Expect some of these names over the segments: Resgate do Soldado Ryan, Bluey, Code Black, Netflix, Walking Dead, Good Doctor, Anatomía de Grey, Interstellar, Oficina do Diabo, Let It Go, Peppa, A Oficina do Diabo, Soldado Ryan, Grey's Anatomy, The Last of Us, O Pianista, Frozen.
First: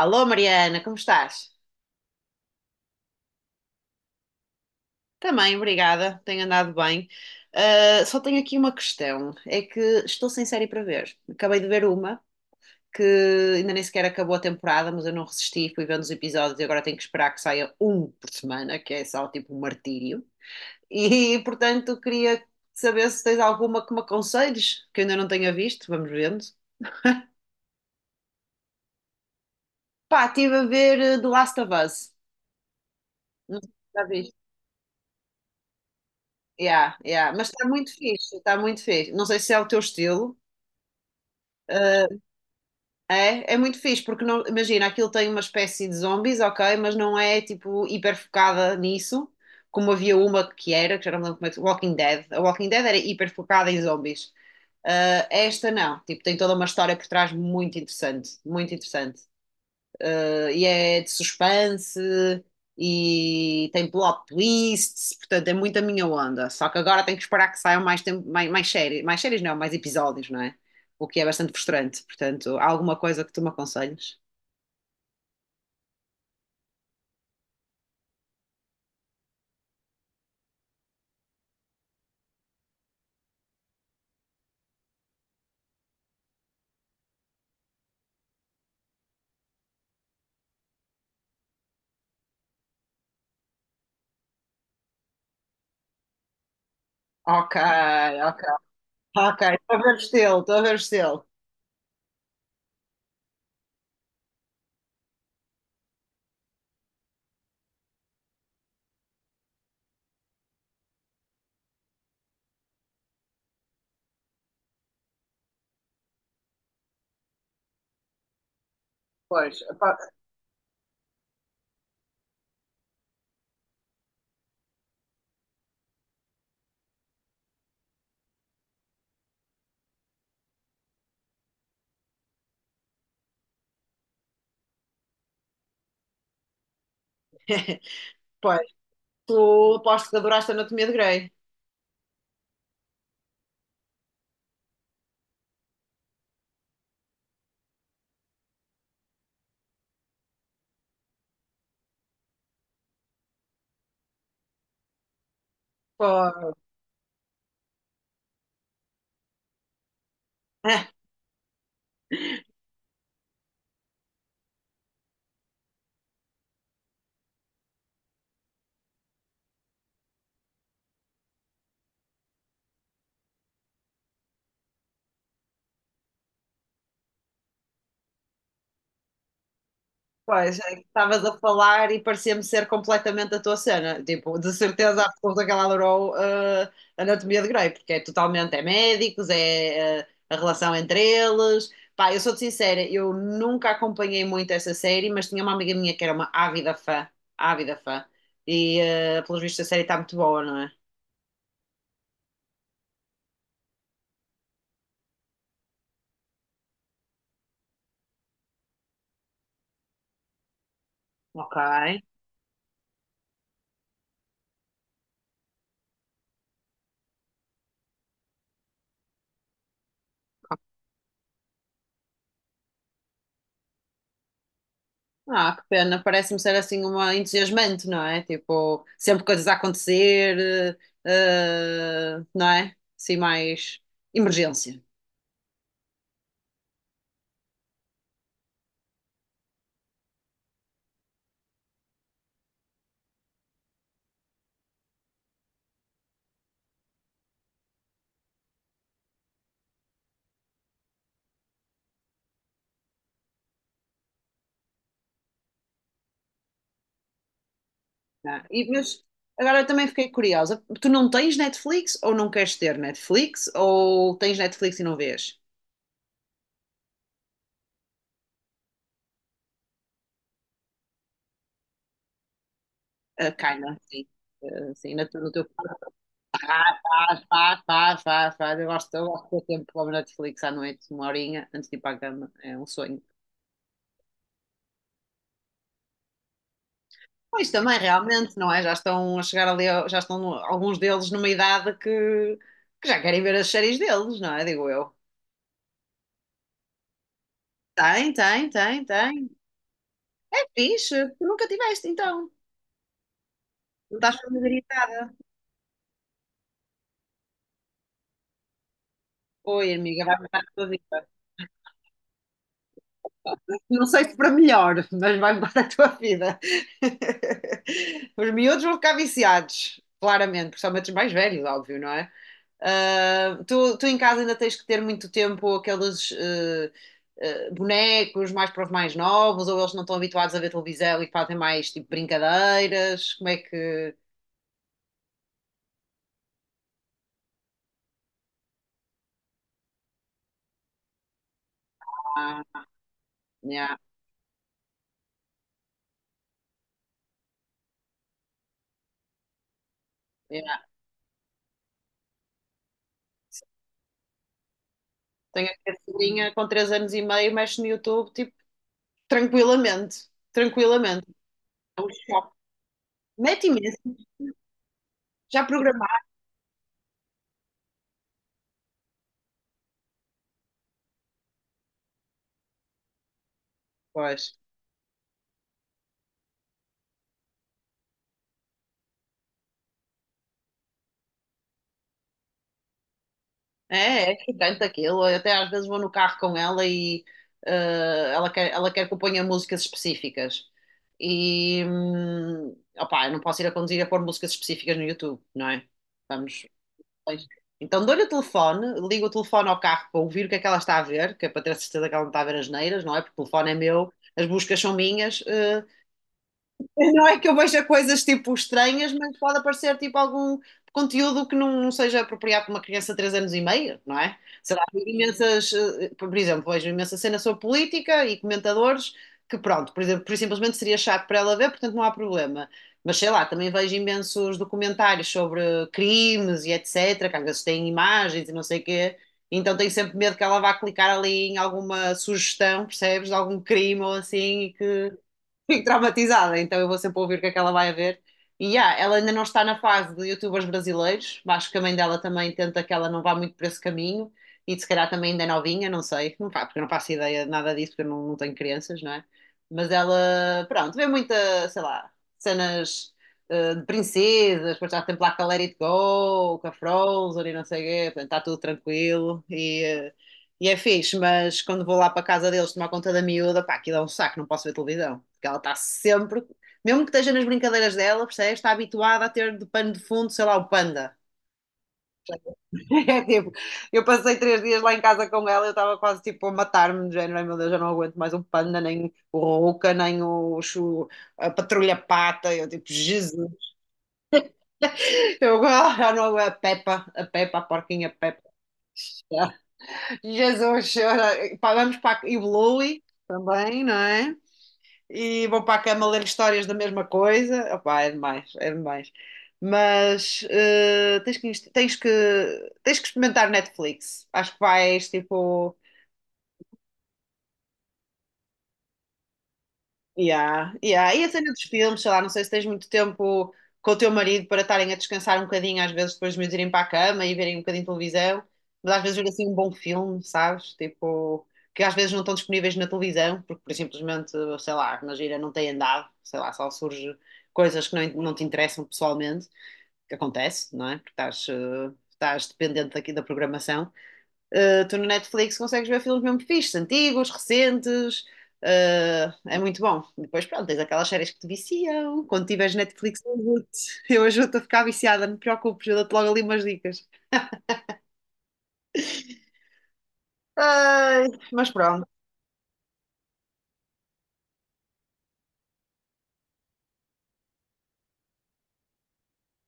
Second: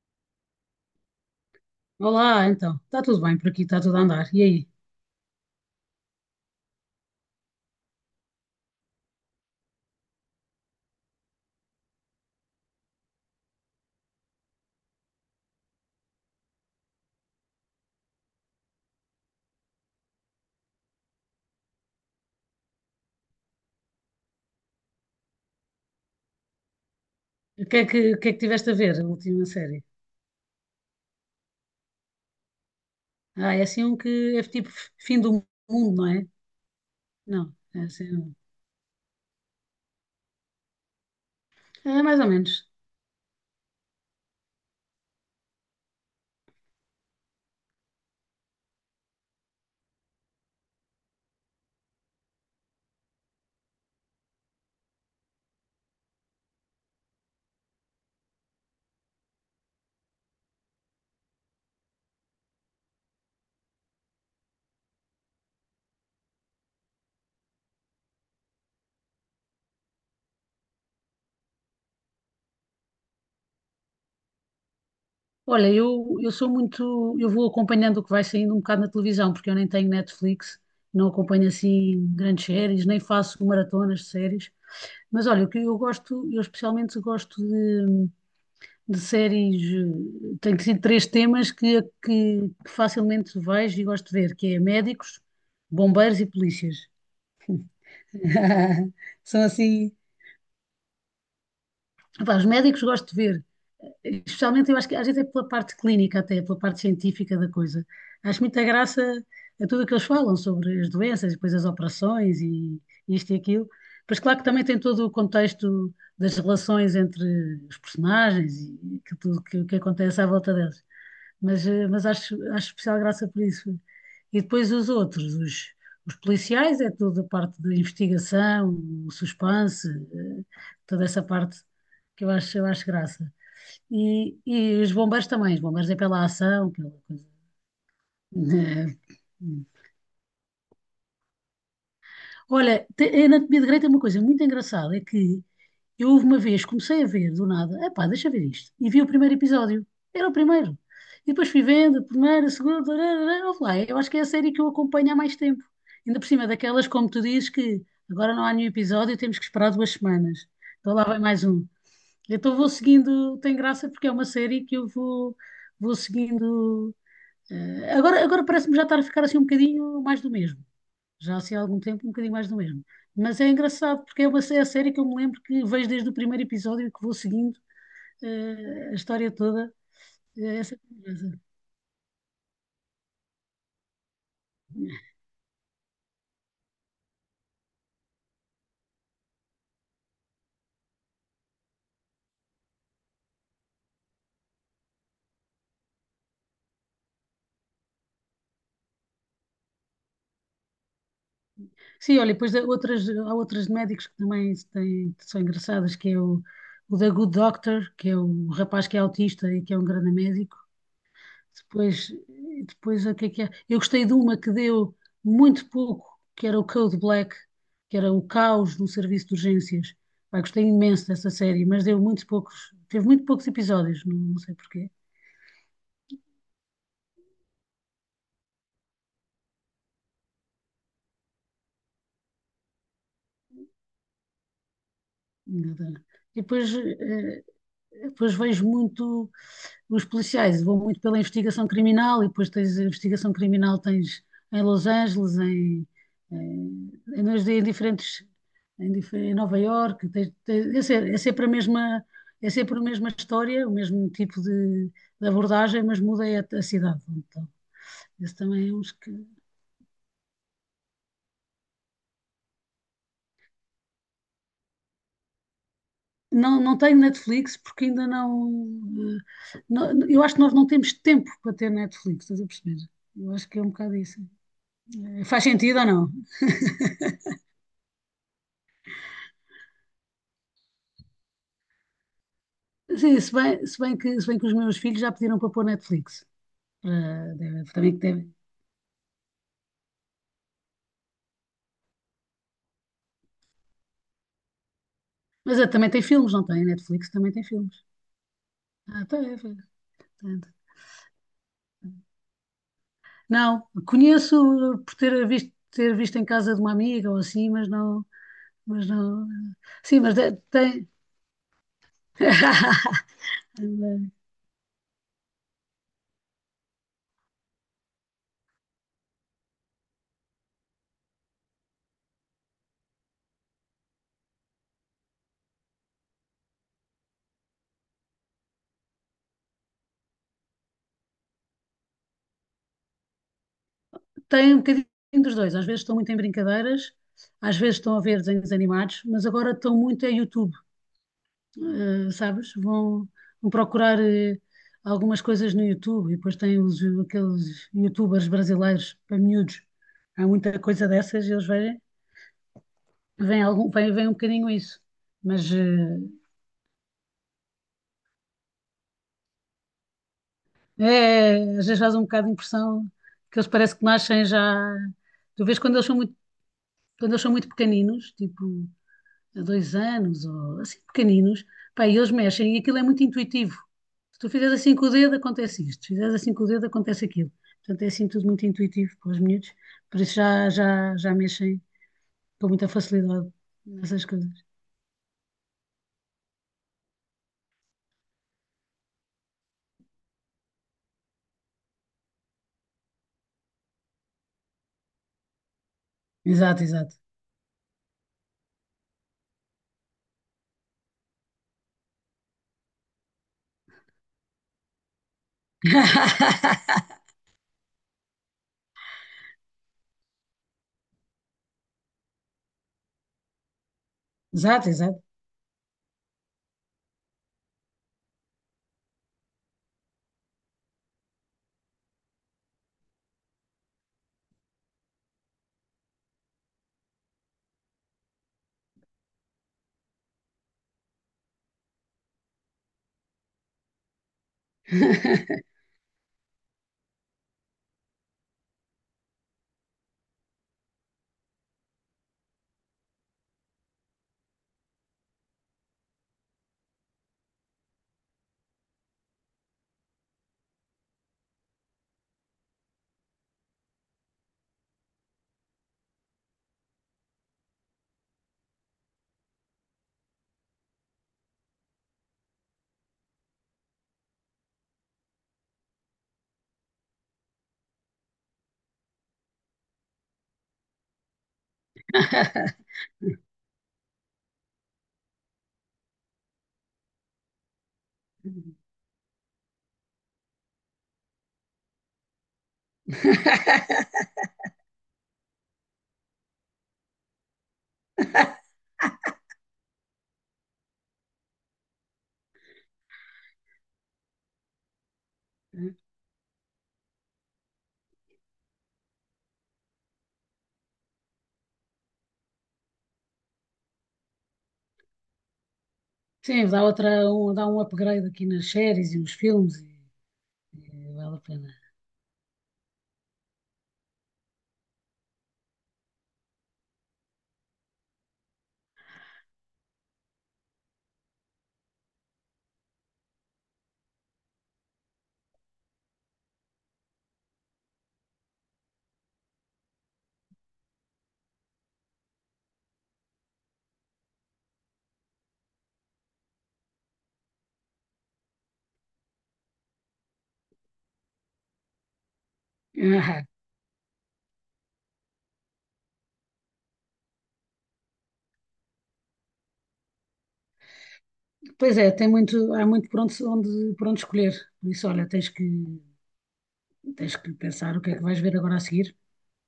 Alô, Mariana, como estás? Olá, então. Está tudo bem por aqui, está tudo a andar. E aí? Também, obrigada, tenho andado bem. Ah, só tenho aqui uma questão: é que estou sem série para ver. Acabei de ver uma que ainda nem sequer acabou a temporada, mas eu não resisti, fui vendo os episódios e agora tenho que esperar que saia um por semana, que é só tipo um martírio. E portanto, queria saber se tens alguma que me aconselhes, que eu ainda não tenha visto, vamos vendo. O que é que, o que é que tiveste a ver, a última série? Pá, estive a ver The Last of Us. Ah, Não é sei se assim um já viste. que é tipo fim do mundo, não é? Yeah, yeah. Mas Não, está é muito assim. Fixe, está muito fixe. Não sei se é o teu estilo. É Ah, mais ou menos. é, é muito fixe, porque não, imagina, aquilo tem uma espécie de zombies, ok, mas não é tipo hiper focada nisso, como havia uma que era, que já não me lembro como é que Walking Dead. A Walking Dead era hiper focada em zombies. Ah, esta não, tipo, tem toda uma história por trás muito interessante e é de suspense e tem plot twists, portanto é muito a minha onda. Só que agora tenho que esperar que saiam mais, tempo, mais, mais séries não, mais episódios, não é? O que é bastante frustrante. Portanto, há alguma coisa que tu me aconselhes? Olha, eu sou muito. Eu vou acompanhando o que vai saindo um bocado na televisão, porque eu nem tenho Netflix, não acompanho assim grandes séries, nem faço maratonas de séries. Mas olha, o que eu gosto, eu especialmente gosto de séries, tenho sido três temas que facilmente vejo e gosto de ver, que é médicos, bombeiros e polícias. Ok, ok, ok, São estou a assim, ver o estilo, estou a ver o estilo. pá, os médicos gosto de ver, especialmente eu acho que às vezes é pela parte clínica até, pela parte científica da coisa. Acho muita graça a tudo o que eles falam sobre as doenças, depois as operações e isto e aquilo. Mas claro que também tem todo o contexto das relações entre os personagens e aquilo tudo Pois, que pá, acontece à volta deles. Mas acho especial graça por isso. E depois os policiais, é toda a parte da investigação, o suspense, eh, toda essa parte que eu acho graça. E os bombeiros é pela ação, pela coisa, pois, né? tu aposto que adoraste a Anatomia de Grey. Olha, a anatomia de Grey tem uma coisa muito engraçada, é que eu houve uma vez, comecei a ver do nada, epá, deixa eu ver isto, e vi o primeiro episódio, era o primeiro, e depois fui vendo, primeiro, segundo, houve lá, eu acho que é a série que eu acompanho há mais tempo, ainda por cima Pois. daquelas, como tu dizes, que agora não há nenhum episódio, temos que esperar duas semanas, então lá vai mais um. Então vou seguindo, tem graça porque é uma série que vou seguindo, agora parece-me já estar a ficar assim um bocadinho mais do mesmo já assim há algum tempo, um bocadinho mais do mesmo. Mas é engraçado porque é uma é a série que eu me lembro que vejo desde o primeiro episódio e que vou seguindo a história toda. Pois, é Essa que estavas a coisa. falar e parecia-me ser completamente a tua cena. Tipo, de certeza absoluta que ela adorou Anatomia de Grey, porque é totalmente, é médicos, é a relação entre eles. Pá, eu sou-te sincera, eu nunca acompanhei muito essa série, mas tinha uma amiga minha que era uma ávida fã, ávida fã. E, pelos vistos, a série está muito boa, não é? Sim, olha, depois há outras de médicos que também se têm- que são engraçadas, o da Good Doctor, que é o rapaz que é autista e que é um grande médico. Ok. Depois, depois o que é que é? Eu gostei de uma que deu muito pouco, que era o Code Black, que era o caos no serviço de urgências. Pá, gostei imenso dessa série, mas deu muito poucos, teve muito poucos episódios, não sei porquê. Ah, que pena, parece-me ser assim uma entusiasmante, não é? Tipo, sempre coisas a acontecer, não é? Assim, mais emergência. Nada. E depois, depois vejo muito os policiais, vou muito pela investigação criminal e depois tens a investigação criminal tens em Los Angeles, em, em, em diferentes em Nova Iorque, é sempre a mesma é sempre a mesma história, o mesmo tipo de abordagem, mas muda é a cidade. Então, Não esse é? também E, é uns mas que agora eu também fiquei curiosa. Tu não tens Netflix ou não queres ter Netflix? Ou tens Netflix e não vês? não, não tenho Netflix porque ainda não, Eu acho que nós não temos tempo para ter Netflix, estás a perceber? Eu acho que é um Kinda, bocado sim. isso. Sim, no Faz teu sentido ou não? faz, faz, faz, faz, faz. Eu gosto de ter tempo para ver Netflix à noite, uma horinha, antes de ir para a cama. É um sonho. Sim, se bem que os meus filhos já pediram para pôr Netflix. Para- Pois deve- também, também, que deve- realmente, não é? Já estão a chegar ali, já estão alguns deles numa idade que já querem ver as séries deles, não é? Digo eu. mas eh, também tem filmes, não tem? A Netflix também tem filmes. Tem, tem, tem, Ah, tá, tem. é, foi, É portanto. fixe, tu nunca tiveste, então. Não, Não estás conheço por familiarizada. Ter visto em casa de uma amiga ou assim, mas não. Mas não Oi, sim, amiga, mas vai de- mudar a tua tem. vida. Não sei se para melhor, mas vai mudar a tua vida. Os miúdos vão ficar viciados, claramente, principalmente os mais velhos, óbvio, não é? Tu em casa ainda tens que ter muito tempo aqueles bonecos mais para os mais novos, ou eles não estão habituados a ver televisão e fazem mais tipo brincadeiras? Como é que. Tem um bocadinho dos dois. Às vezes estão muito em brincadeiras, às vezes estão a ver desenhos animados, mas agora estão muito a YouTube. Sabes? Ah, Vão yeah, procurar algumas coisas no YouTube e depois aqueles YouTubers brasileiros para miúdos. Há yeah. muita coisa dessas e eles veem, veem, algum, veem, veem um bocadinho isso. Tenho Mas aqui a eh, filhinha com 3 anos e meio, mexe no YouTube, tipo, tranquilamente. Tranquilamente. é, às vezes É um faz um bocado choque. de impressão que eles Mete parecem imenso. que nascem já. Já Tu vês programado. Quando eles são muito pequeninos, tipo. De dois anos, ou assim pequeninos, pá, e eles mexem e aquilo é muito intuitivo. Se tu Pois. fizeres assim com o dedo, acontece isto. Se fizeres assim com o dedo, acontece aquilo. Portanto, é assim tudo muito intuitivo para os miúdos, por isso já mexem com muita facilidade nessas É, é coisas. excitante aquilo. Eu até às vezes vou no carro com ela e ela quer que eu ponha músicas específicas. E opá, eu não posso ir a conduzir a pôr músicas específicas no YouTube, não é? Vamos. Exato, exato. Pois. Então dou-lhe o telefone, ligo o telefone ao carro para ouvir o que é que ela está a ver, que é para ter a certeza que ela não está a ver as neiras, não é? Porque o telefone é meu, as buscas são minhas. Não é que eu veja coisas tipo estranhas, mas pode aparecer tipo algum conteúdo que não, não seja apropriado para uma criança de 3 anos e meio, não é? Sei lá, Exato, vejo exato. imensas, por exemplo, vejo imensa cena sobre política e comentadores que pronto, por exemplo, por simplesmente seria chato para ela ver, portanto não há problema. Mas sei lá, também vejo imensos documentários sobre crimes e etc, que às vezes têm imagens e não sei o quê. Então tenho sempre medo que ela vá clicar ali em alguma sugestão, percebes, de algum crime ou assim, e que fico traumatizada, então eu vou sempre ouvir o que é que ela vai a ver. E ela ainda não está na fase de youtubers brasileiros, acho que a mãe dela também tenta que ela não vá muito por esse caminho, e se calhar também ainda é novinha, não sei, porque eu não faço ideia de nada disso, porque eu não, não tenho crianças, não é? Mas ela, pronto, vê muita, sei lá, cenas de princesas, depois já tem lá com a Let It Go, com a Frozen e não sei o quê, portanto está tudo tranquilo e é fixe, mas quando vou lá para casa deles tomar conta da miúda, pá, aquilo é um saco, não posso ver televisão. Porque ela está sempre, mesmo que esteja nas brincadeiras dela, percebes? Está habituada a ter de pano de fundo, sei lá, o panda. É tipo, eu passei 3 dias lá em casa com ela, eu estava quase tipo a matar-me, do género, ai meu Deus, eu não aguento mais o panda, nem o rouca nem o, a patrulha pata. Eu tipo, Jesus, eu já não, aguento a Peppa, a Peppa, a porquinha Peppa. Jesus, chora. Pá, vamos e o Bluey também, não é? E vou para a cama ler histórias da mesma coisa. Opá, é demais, é demais. Mas tens que experimentar Netflix. Acho que vais, tipo. Sim, dá um upgrade aqui nas séries e nos filmes Yeah, yeah. e E a vale a cena dos pena. filmes, sei lá, não sei se tens muito tempo com o teu marido para estarem a descansar um bocadinho, às vezes depois de meus irem para a cama e verem um bocadinho de televisão, mas às vezes ver assim um bom filme, sabes? Tipo, que às vezes não estão disponíveis na televisão, porque por simplesmente, sei lá, na gira não tem andado, sei lá, só surge coisas que não, não te interessam pessoalmente, que acontece, não é? Porque estás dependente daqui da programação. Tu no Netflix consegues ver filmes mesmo fixes, antigos, recentes, é muito bom. Depois, pronto, tens aquelas séries que te viciam. Quando tiveres Netflix, eu ajudo-te eu ajudo-te a ficar viciada, não te preocupes, eu dou-te logo ali umas dicas. Ai, mas Pois pronto. é, há muito por por onde escolher. Por isso, olha, tens que pensar o que é que vais ver agora a seguir.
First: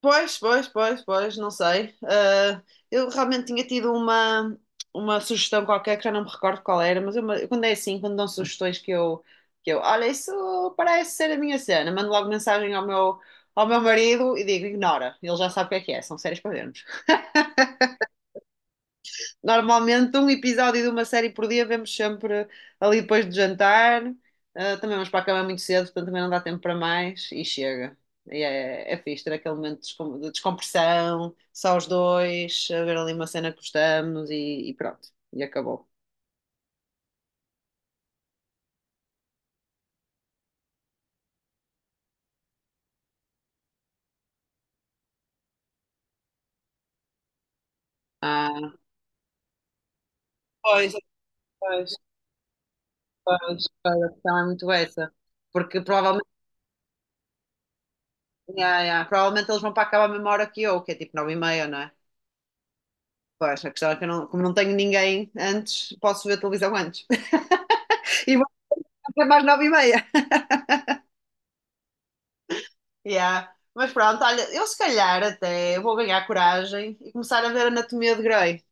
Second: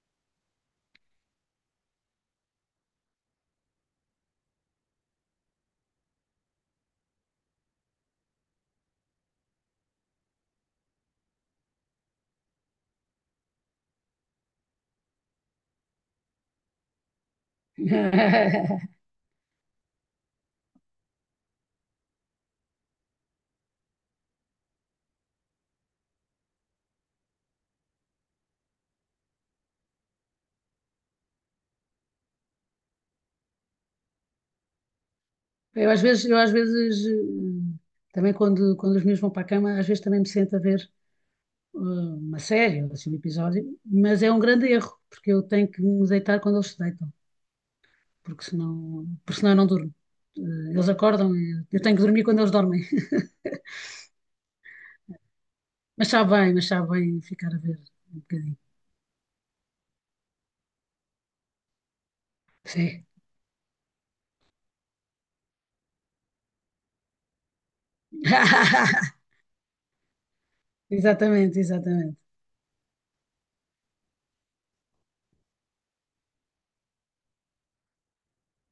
Pois, pois, pois, pois, não sei. Ah, eu realmente tinha tido uma sugestão qualquer que já não me recordo qual era, mas eu, quando é assim, quando dão sugestões que eu, olha, isso parece ser a minha cena, mando logo mensagem ao meu marido e digo, ignora, ele já sabe o que é, são séries para vermos. Normalmente um episódio de uma série por dia vemos sempre ali depois do jantar. Ah, também vamos para a cama muito cedo, portanto também não dá tempo para mais e chega. E é fixe ter aquele momento de descompressão, só os dois, a ver ali uma cena que gostamos e pronto. E acabou. Eu às vezes, também quando os meus vão para a cama, às vezes também me sento a ver uma série, ou assim, um episódio, mas é um grande erro, porque eu tenho que me deitar quando eles se deitam, Ah, porque senão eu não durmo. Eh, eles pois, acordam e eu pois, tenho que dormir quando eles dormem. pois, pois, a questão é muito essa. Porque Mas provavelmente, mas sabe bem ficar a ver um bocadinho. yeah, yeah, provavelmente eles vão para acabar a cama à mesma hora que eu, que é tipo 9h30, não é? Sim. Pois, a questão é que eu não, como não tenho ninguém antes, posso ver televisão antes. E vou fazer mais 9h30. Exatamente, exatamente. Yeah. Mas pronto, olha, eu se calhar até vou ganhar coragem e começar a ver Anatomia de Grey.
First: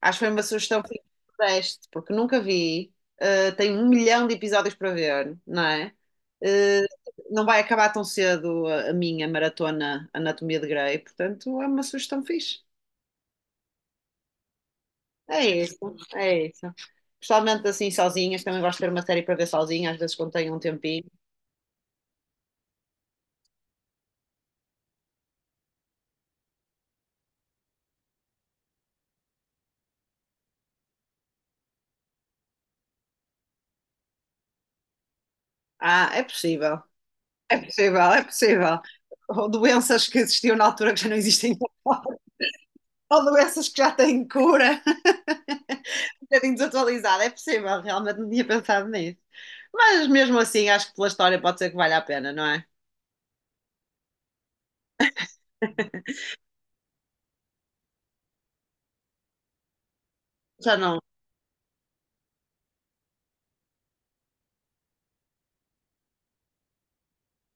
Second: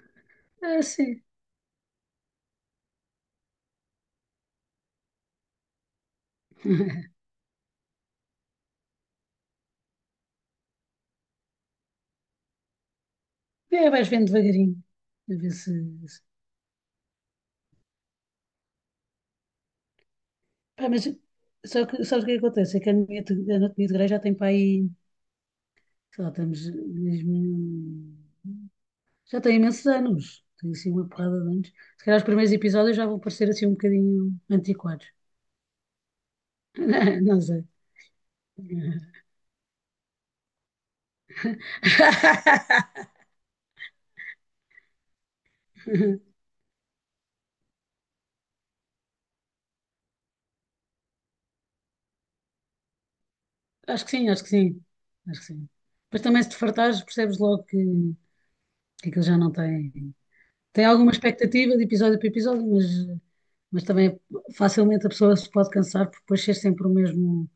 Acho que foi uma sugestão Ah, que me sim. deste, porque nunca vi. Tenho um milhão de episódios para ver, não é? Uh, não vai acabar tão cedo a minha maratona Anatomia de Grey, portanto é uma sugestão fixe. E aí vais vendo devagarinho. A É ver se. isso, Se- é isso. Principalmente assim sozinhas, também gosto de ver uma série para ver sozinha, às vezes quando tenho um Pá, mas tempinho. só que, sabes o que é que acontece? É que a a anatomia de Grey já tem para aí. Sei lá, estamos. Mesmo- Já tem imensos anos. Tem assim uma porrada de anos. Se calhar os primeiros episódios já vão parecer assim um bocadinho antiquados. Ah, é possível, Não é sei. possível, é possível. Ou doenças que existiam na altura que já não existem agora, ou doenças que já têm cura. Um bocadinho desatualizada, é possível, realmente não tinha pensado nisso. Mas mesmo assim, acho que pela história pode ser que valha a pena, não é? Acho que sim, acho que sim. Acho que sim. Mas também se te fartares, percebes logo que aquilo já não tem. Já Tem não, alguma expectativa de episódio para episódio, mas também facilmente a pessoa se pode cansar por depois ser sempre o mesmo,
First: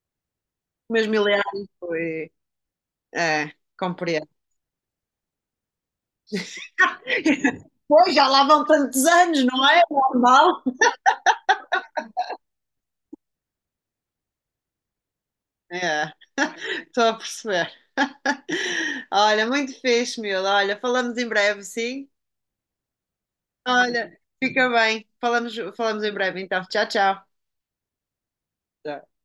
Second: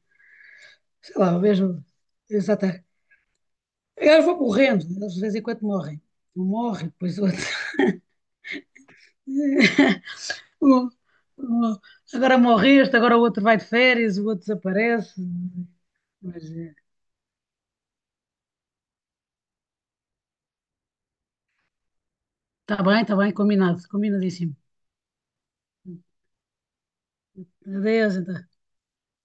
mesmo sei lá, o Ileana mesmo. foi. Exatamente. É, Eles compreendo. vão morrendo, eles de vez em quando morrem. Um morre, depois outro. Pois, já lá vão tantos anos, não é? Normal. Um- um- Agora morre este, agora o outro vai de férias, o outro desaparece. É, Mas estou a perceber. Olha, muito fixe, miúdo. Olha, falamos em breve, sim? Está bem, combinado, Olha, combinadíssimo. fica bem. Falamos em breve, então. Tchau, tchau. Adeus, então. Tchau.